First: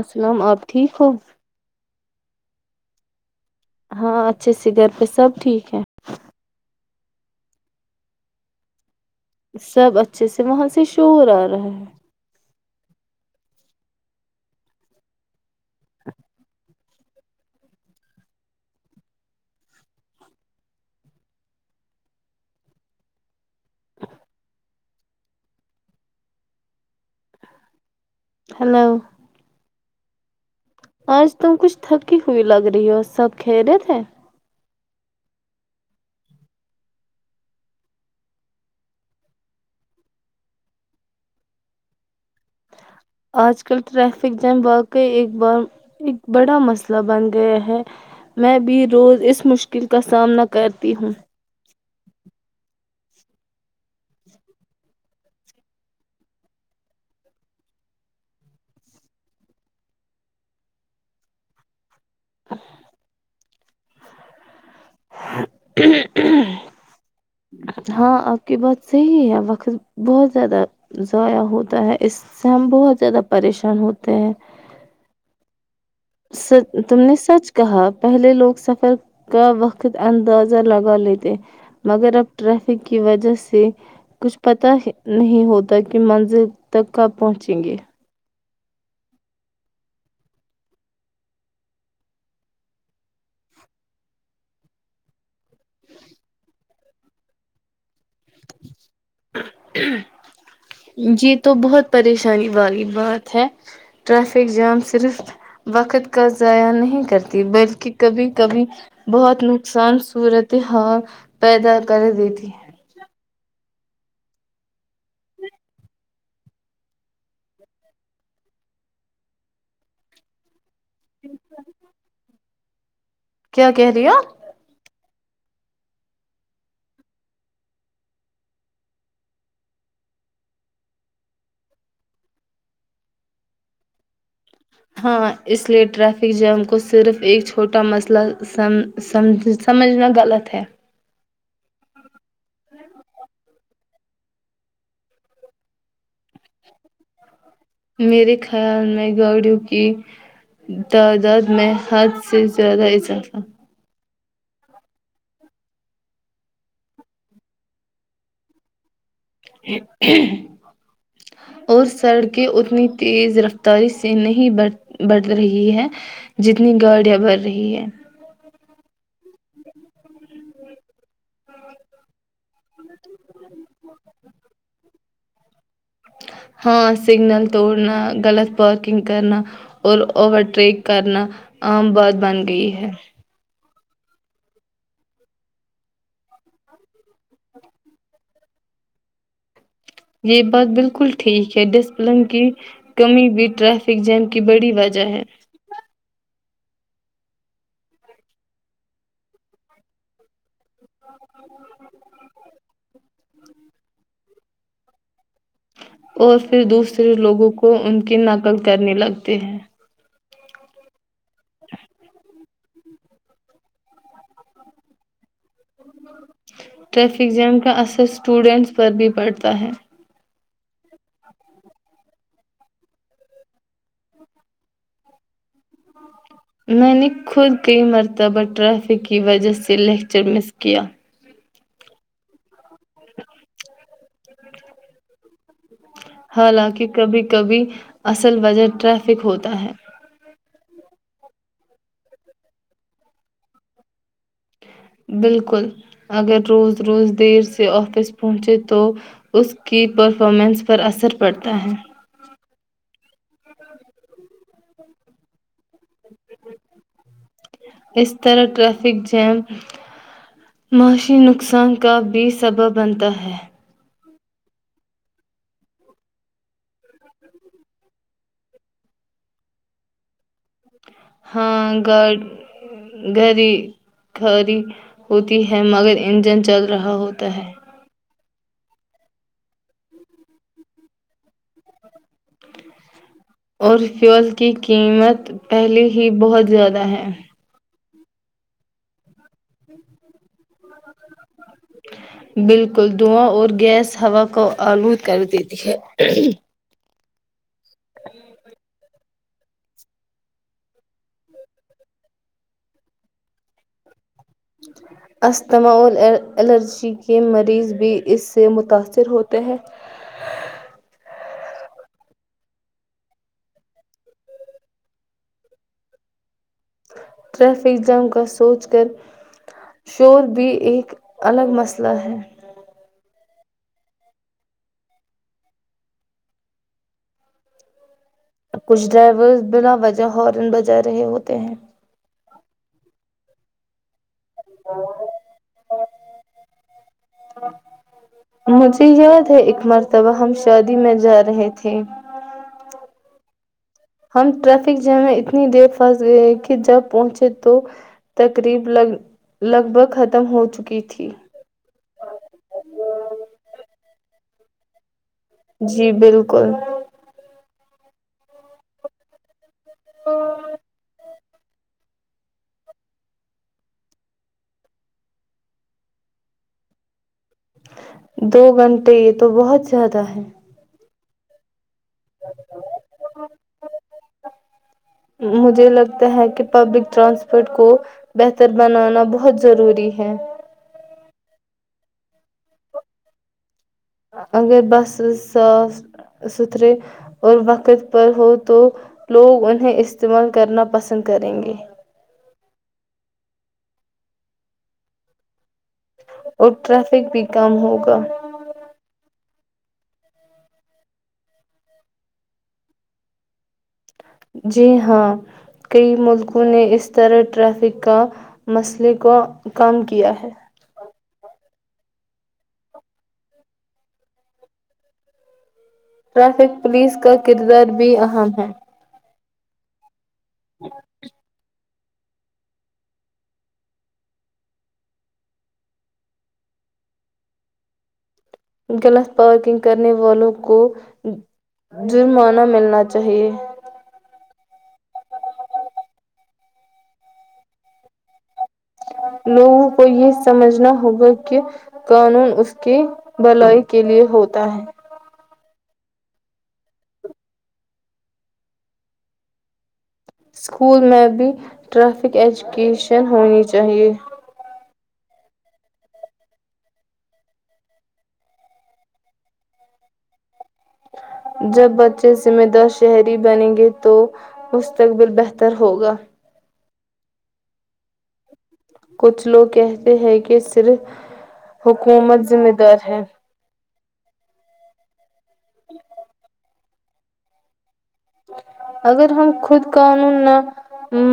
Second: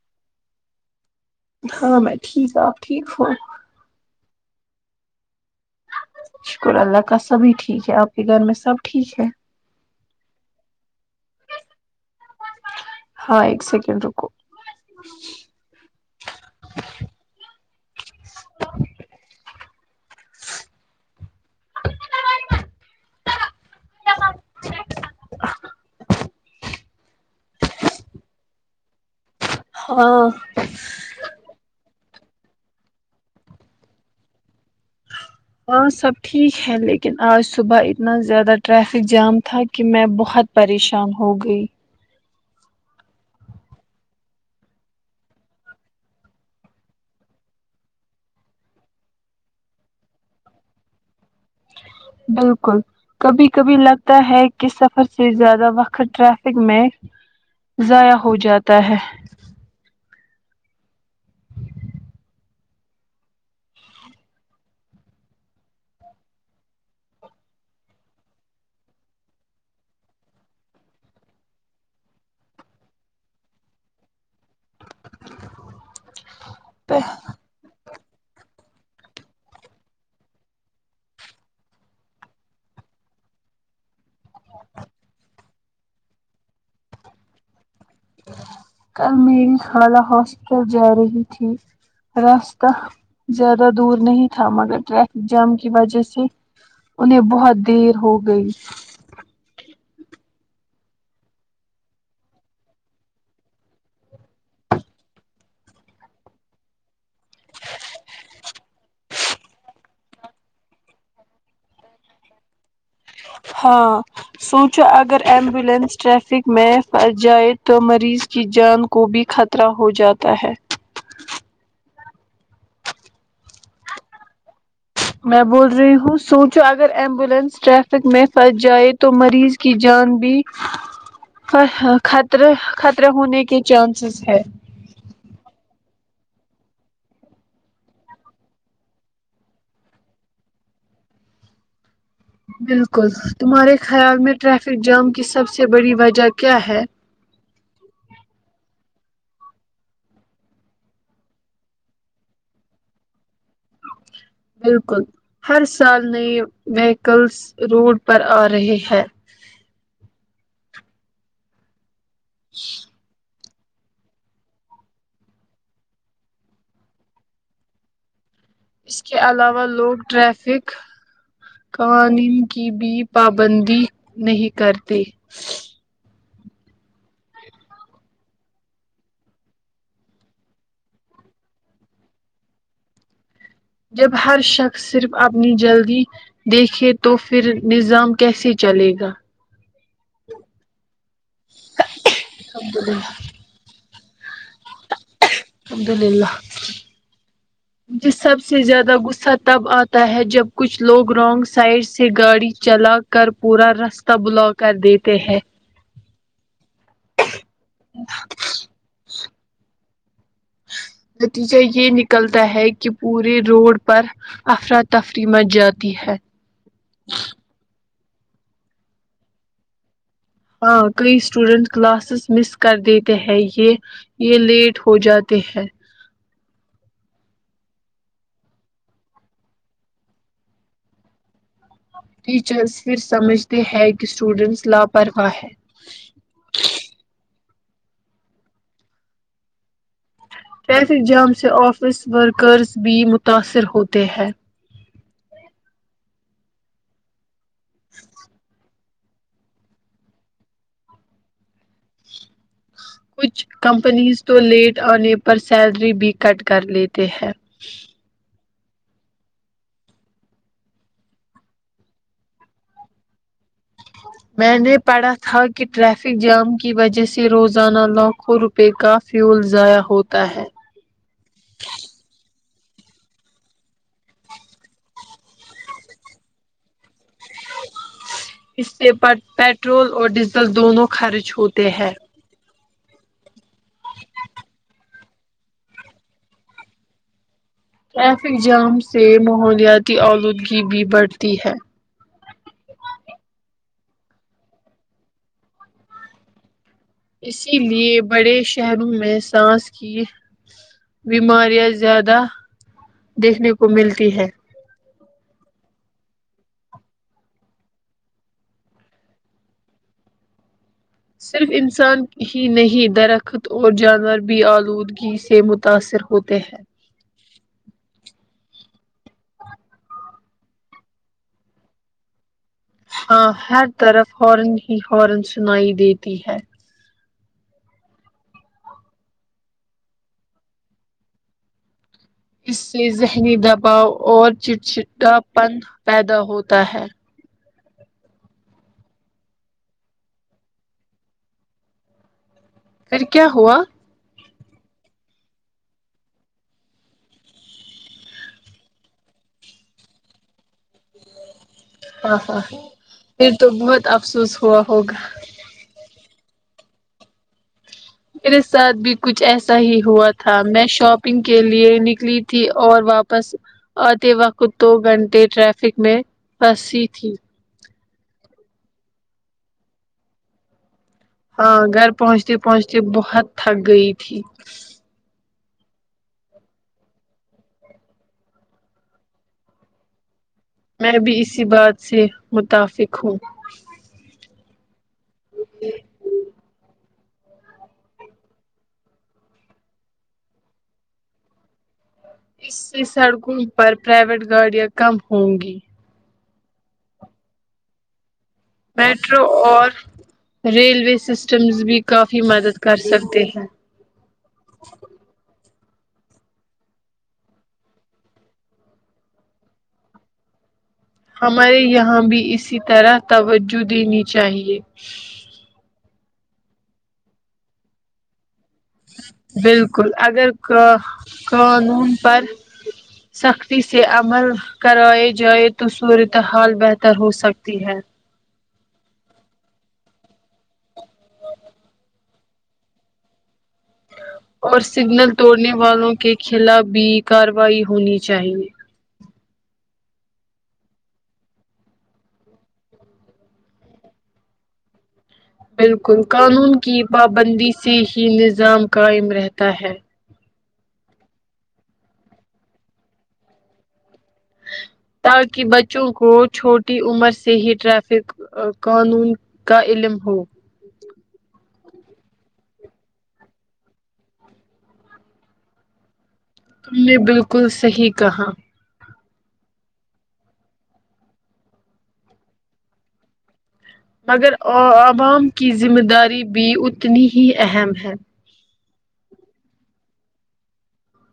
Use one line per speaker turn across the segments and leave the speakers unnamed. السلام آپ ٹھیک ہو
ہاں میں ٹھیک ہ آپ ٹھیک ہوں
ہاں اچھے سے گھر پہ سب ٹھیک ہے
ش اللہ کا سبھی ٹھیک ہے آپ کے گھر میں سب ٹھیک ہے
سب اچھے سے وہاں سے شور آ رہا ہے
ہاں ایک سیکنڈ رکو [inaudible] [inaudible]
[inaudible]
[inaudible]
ہلو
ہاں
آج تم کچھ تھکی ہوئی لگ رہی ہو سب کہ رہے تھے
ہاں سب ٹھیک ہے لیکن آج صبح اتنا زیادہ ٹریفک جام تھا کہ میں بہت پریشان ہو گئی
آج کل ٹریفک جم واقعی ایک بڑا مسئلہ بن گیا ہے میں بھی روز اس مشکل کا سامنا کرتی ہوں
بالکل کبھی کبھی لگتا ہے کہ سفر سے زیادہ وقت ٹریفک میں ضائع ہو جاتا ہے
ا [unintelligible] ہاں آپ کی بات صحی ہے وقت بہت زیادہ ضائع ہوتا ہے اس سے ہم بہت زیادہ پریشان ہوتے ہیں
[inaudible]
س تم نے سچ کہا پہلے لوگ سفر کا وقت اندازہ لگا لیتے مگر اب ٹریفک کی وجہ سے کچھ پت نہیں ہوتا کہ منزل تک کب پہنچیں گے
کل میری خالہ ہاسپٹل جا رہی تھی راستہ زیادہ دور نہیں تھا مگر ٹریفک جام کی وجہ سے انہیں بہت دیر ہو گئی
یہ تو بہت پریشانی والی بات ہے ٹریافک جام صرف وقت کا ضائع نہیں کرتی بلکہ کبھی کبھی بہت نقصان صورت حال پیدا کر دیتی ہے
ہاں سوچو اگر ایمبولینس ٹریفک میں پھنس جائے تو مریض کی جان کو بھی خطرہ ہو جاتا ہے
جک [unintelligible] کیا کہہ رہی ہے
میں بول رہی ہوں سوچو اگر ایمبولینس ٹریفک میں پھنس جائے تو مریض کی جان بھیر خطرہ ہونے کے چانسیز ہے
ہاں اس لیے ٹریفک جام کو صرف ایک چھوٹا مسئلہ سمجھنا غلط ہے
بالکل تمہارے خیال میں ٹریفک جام کی سب سے بڑی وجہ کیا ہے
میرے خیال میں گاڑیوں کی تعداد میں حد سے زیادہ اضافہ
بالکل ہر سال نئے ویکلس روڈ پر آ رہے ہے
اور سڑکیں اتنی تیز رف اری سے نہیں ب بڑھ رہی ہے جتنی گاڑیاں بڑھ رہی ہے
اس کے علاوہ لوگ ٹریفک قوانین کی بھی پابندی نہیں کرتے
ہاں سگنل توڑنا غلط پارکنگ کرنا اور اوورٹریک کرنا عام بات بن گئی ہے
جب ہر شخص صرف اپنی جلدی دیکھے تو پھر نظام کیسے چلے گا
یہ بات بالکل ٹھیک ہے ڈسپلن کی
الحمد للہ
کمی بھی ٹریف ٹکجن کی بڑی وجہ ہے
ج سب سے زیادہ غصہ تب آتا ہے جب کچھ لوگ رانگ سائڈ سے گاڑی چلا کر پورا راستہ بلا کر دیتے ہے
اور پھر دوسرے لوگوں کو ان کی نقل کرنے لگتے ہیں
نتیجہ یہ نکلتا ہے کہ کہ پورے روڈ پر افراتفری م جد
ٹرافک جام کا اسٹوڈینٹس پر بھی پڑھتا ہے
ہاں کئی اسٹوڈینٹ کلاسز مس کر دیتے ہیں یہ یہ لیٹ ہو جاتے ہیں
میں نے خود کئی مرتبہ ٹریفک کی وجہ سے لیکچر مس کیا
ٹیچرس پھر سمجھتے ہے کہ اسٹوڈینٹس لاپرواہ ہے
حالانکہ کبھی کبھی اصل وجہ ٹریفک ہوتا ہے
ٹریفک جام سے آفس ورکرز بھی متاثر ہوتے ہیں
بالکل اگر روز روز دیر سے سے آفس پہنچت تو اس کی پرفارمنس پر اثر پڑتا ہے
کچھ کمپنیز تو لیٹ آنے پر سیلری بھی کٹ کر لیتے ہیں
اس طرح ٹریفک جیم معاشی نقصان کا بھی سبب بنتا ہے
میں نے پڑھا تھا کہ ٹریفک جام کی وجہ سے روزانہ لاکھوں روپے کا فیول ضائع ہوتا ہے
ہاں گا گڑی گھڑی ہوتی ہے مگر انجن چل رہا ہوتا ہے
اس سے پٹرول اور ڈیزل دونوں خرچ ہوتے ہیں
اور فیول کی قیمت پہلے ہی بہت زیادہ ہے
ٹریفک جام سے ماحولیاتی آلودگی بھی بڑھتی ہے
بالکل دواں اور گیس ہوا کو آلود کر دیتی ہے
اس کے لیے بڑے شہروں میں سانس کی بیماریاں زیادہ دیکھنے کو ملتی ہے
اسجتھماول الرجی کے مریض بھی اس سے متاثر ہوتے ہیں
صرف انسان ہی نہیں درخت اور جانور بھی آلودگی سے متاثر ہوتے ہیں
ٹریفک جام کا سوچ کر شور بھی ایک الگ مسئلہ ہے
ہاں ہر طرف ہارن ہی ہارن سنائی دیتی ہے
کچھ ڈرائیور بنا وجہ ہارن بجا رہے ہوتے ہیں
اس سے ذہنی دباؤ اور چٹ چٹٹا پن پیدا ہوتا ہے
مجھے یاد ہے ا مرتبہ ہم شادی میں جا رہے تھے
پھر کیا ہوا
ہم ٹریفک جیم میں اتنی دیر پھنس گئے کہ جب پہنچے تو تقریب لگ لگ بھگ ختم ہو چکی تھی
ہاں ہاں پھر تو بہت افسوس ہوا ہوگا
گل
میرے ساتھ بھی کچھ ایسا صحیح ہوا تھا میں شاپ گ کے لیے نکلی تھی اور واپس آتے وقت دو گھنٹے ٹریفک میں پھنسی تھی
دو گھنٹے یہ تو بہت زیادہ ہے
ہاں گھر پہنچتے پہنچتی بہت تھک گئی تھی
مجھے لگتا ہے کہ پبلک ٹرانسپورٹ کو بہتر بنانا بہت ضروری ہے
میں بھی اسی بات سے متفق ہوں
اگر بس ساس س تھھر اور وقت پر ہو تو لوگ انہیں استعمال کرنا پسند کریں گے
اس سے سڑکوں پر پرائیویٹ گاڑیاں کم ہوں گی
اور ٹرافک بھی کم ہوگا
میٹرو اور ریلوے سسٹمز بھی کافی مدد کر سکتے ہیں
جی ہاں کئی ملکوں نے اس طرح ٹریفک کا مسئلے کو کم کیا ہے
ہمارے یہاں بھی اسی طرح توجہ دینی چاہیے
ٹریفک پولیس کا کردار بھی اہم ہے
بالکل اگر کا قانون پر سختی سے عمل کرائے جائے تو صورتحال بہتر ہو سکتی ہے
غلط پارکنگ کرنے والوں کو جرمانہ ملنا چاہئے
اور سگنل توڑنے والوں کے خلاف بھی کارروائی ہونی چاہیے
لوگوں کو یہ سمجھنا ہوگا کہ قانون اس کی بھلائی کے لیے ہوتا ہے
بالکل قانون کی پابندی سے ہی نظام قائم رہتا ہے
اسکول میں بھی ٹریفک ایجوکیشن ہونی چاہیے
تاکہ بچوں کو چھوٹی عمر سے ہی ٹریفک قانون کا علم ہو
جب بچے ذمہ دار شہری بنیں گے تو مستقبل بہتر ہوگا
تم نے بالکل صحیح کہا
کچھ لوگ کہتے ہیں کہ صرف حکومت ذمہ دار ہے
مگرو عبام کی ذمہ داری بھی ا اتنی ہی اہم ہے
اگر ہم خود قانون نہ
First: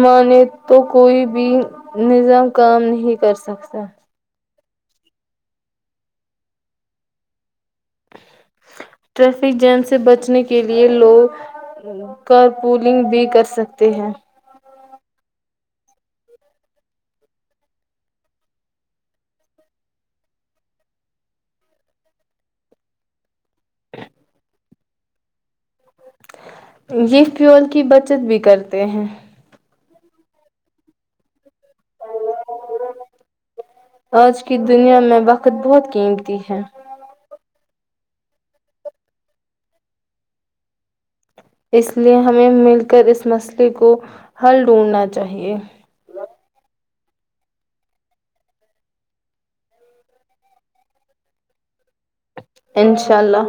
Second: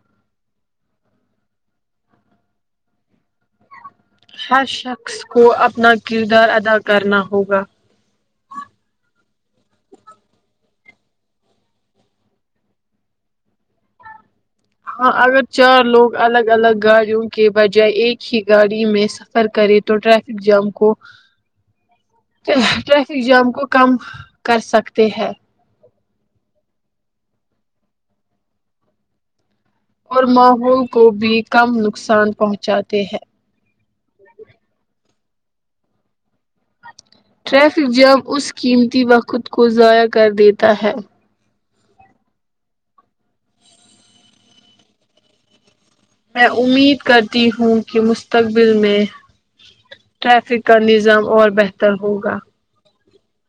مانے تو کوئی بھی نظام کام نہیں کر سکتا
ہر شخص کو اپنا کردار ادا کرنا ہوگا
ٹریفک جیم سے بچنے کے لیئے لوگ کارپولنگ بھی کر سکتے ہیں
ہاں اگر چار لوگ الگ الگ گاڑیوں کے بجائے ایک ہی گاڑی میں سفر کرے تو ٹریافک جام کو ٹریفک جام کو کم کر سکتے ہیں
یہ پیول کی بچت بھی کرتے ہیں
اور ماحول کو بھی کم نقصان پہنچاتے ہیں
آج کی دنیا میں وقت بہت قیمت تی ہے
ٹریفک جام اس قیمتی وقت کو ضائع کر دیتا ہے
اس لیے ہمیں مل کر اس مسئلے کو حل ڈھونڈنا چاہیے
میں امید کرتی ہوں کہ مستقبل میں ٹریفک کا نظام اور بہتر ہوگا
انشاء اللہ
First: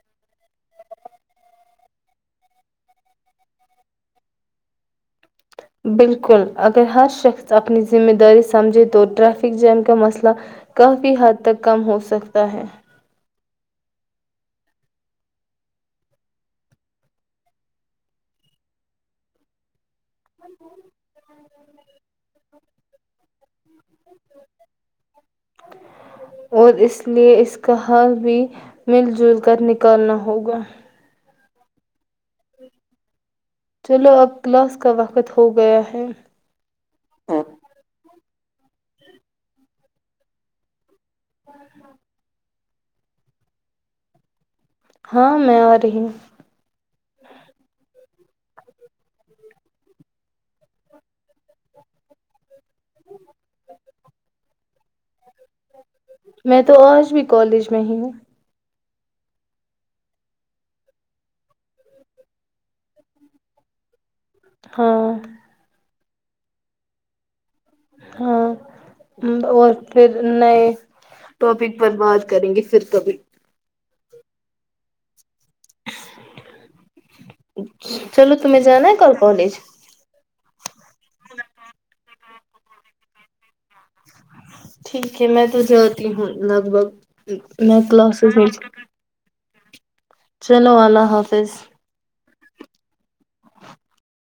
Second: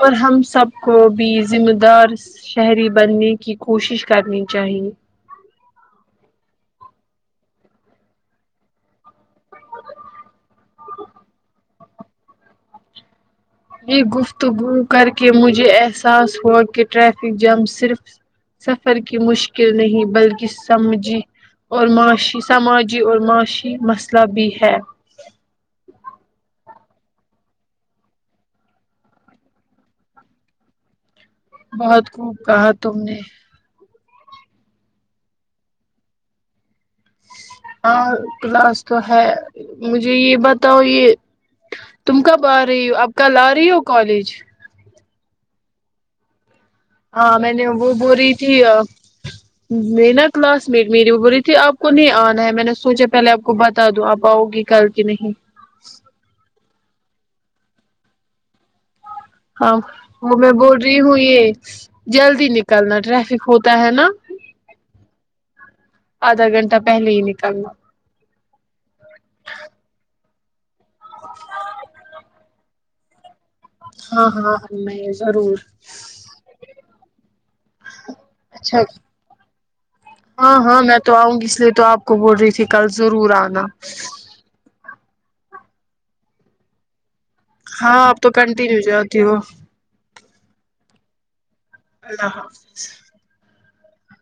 اور ہم سب کو بھی ذمہ دار شہری بننے کی کوشش کرنی چاہیے
بالکل اگر ہر شخص اپنی ذمہ داری سمجھے تو ٹریفک جیم کا مسئلہ کافی حد تک کم ہوسکتا ہے
یہ گفتگو کر کے مجھے احساس ہوا کہ ٹریفک جام صرف سفر کی مشکل نہیں بلکہ سمجھی اور معاشی سماجی اور معاشی مسئلہ بھی ہے
اور اس لیے اس کا حال بھی مل جل کر نکالنا ہوگا
بہت خوب کہا تم نے
چلو اب کلاس کا وقت ہو گیا ہے
آ کلاس تو ہے مجھے یہ بتاؤ یہ
ہ ہاں
اب آ رہی ہو اب کل آ رہی ہو کالج
ہاں میں آ رہی ہوں
آاں میں نے وہ بور ت آ میں نا کلاس میٹ میری بری تھی آپ کو نہیں آنا ہے میں نے سوچے پہلے آپ کو بتا دو آپ آؤ گی کل کی نہیں
میں تو آج بھی کالج میں ہی ہوں
ہاں وہ میں بول رہی ہوں یہ جلدی نکلنا ٹریفک ہوتا ہے نا
ہاں
آدا گھنہ پہے ہیک
ہاں اور پھر نہیں ٹاپک برباد کریں گے ترکب
ہاں ہاں ہم میں ضرور
چلو تمہیں
اچھا
جانا ہے کل کالج
ہاں ہاں میں تو آؤں گی اس لیے تو آپ کو بول رہی تھی کل ضرور آنا
ٹھیک ہے میں تو جاتی ہوں لگ بھگ میں
ہاں اب تو
کلاسز میں
کنٹینیو جاتی ہو
چلو اللہ حافظ
اللہ حافظ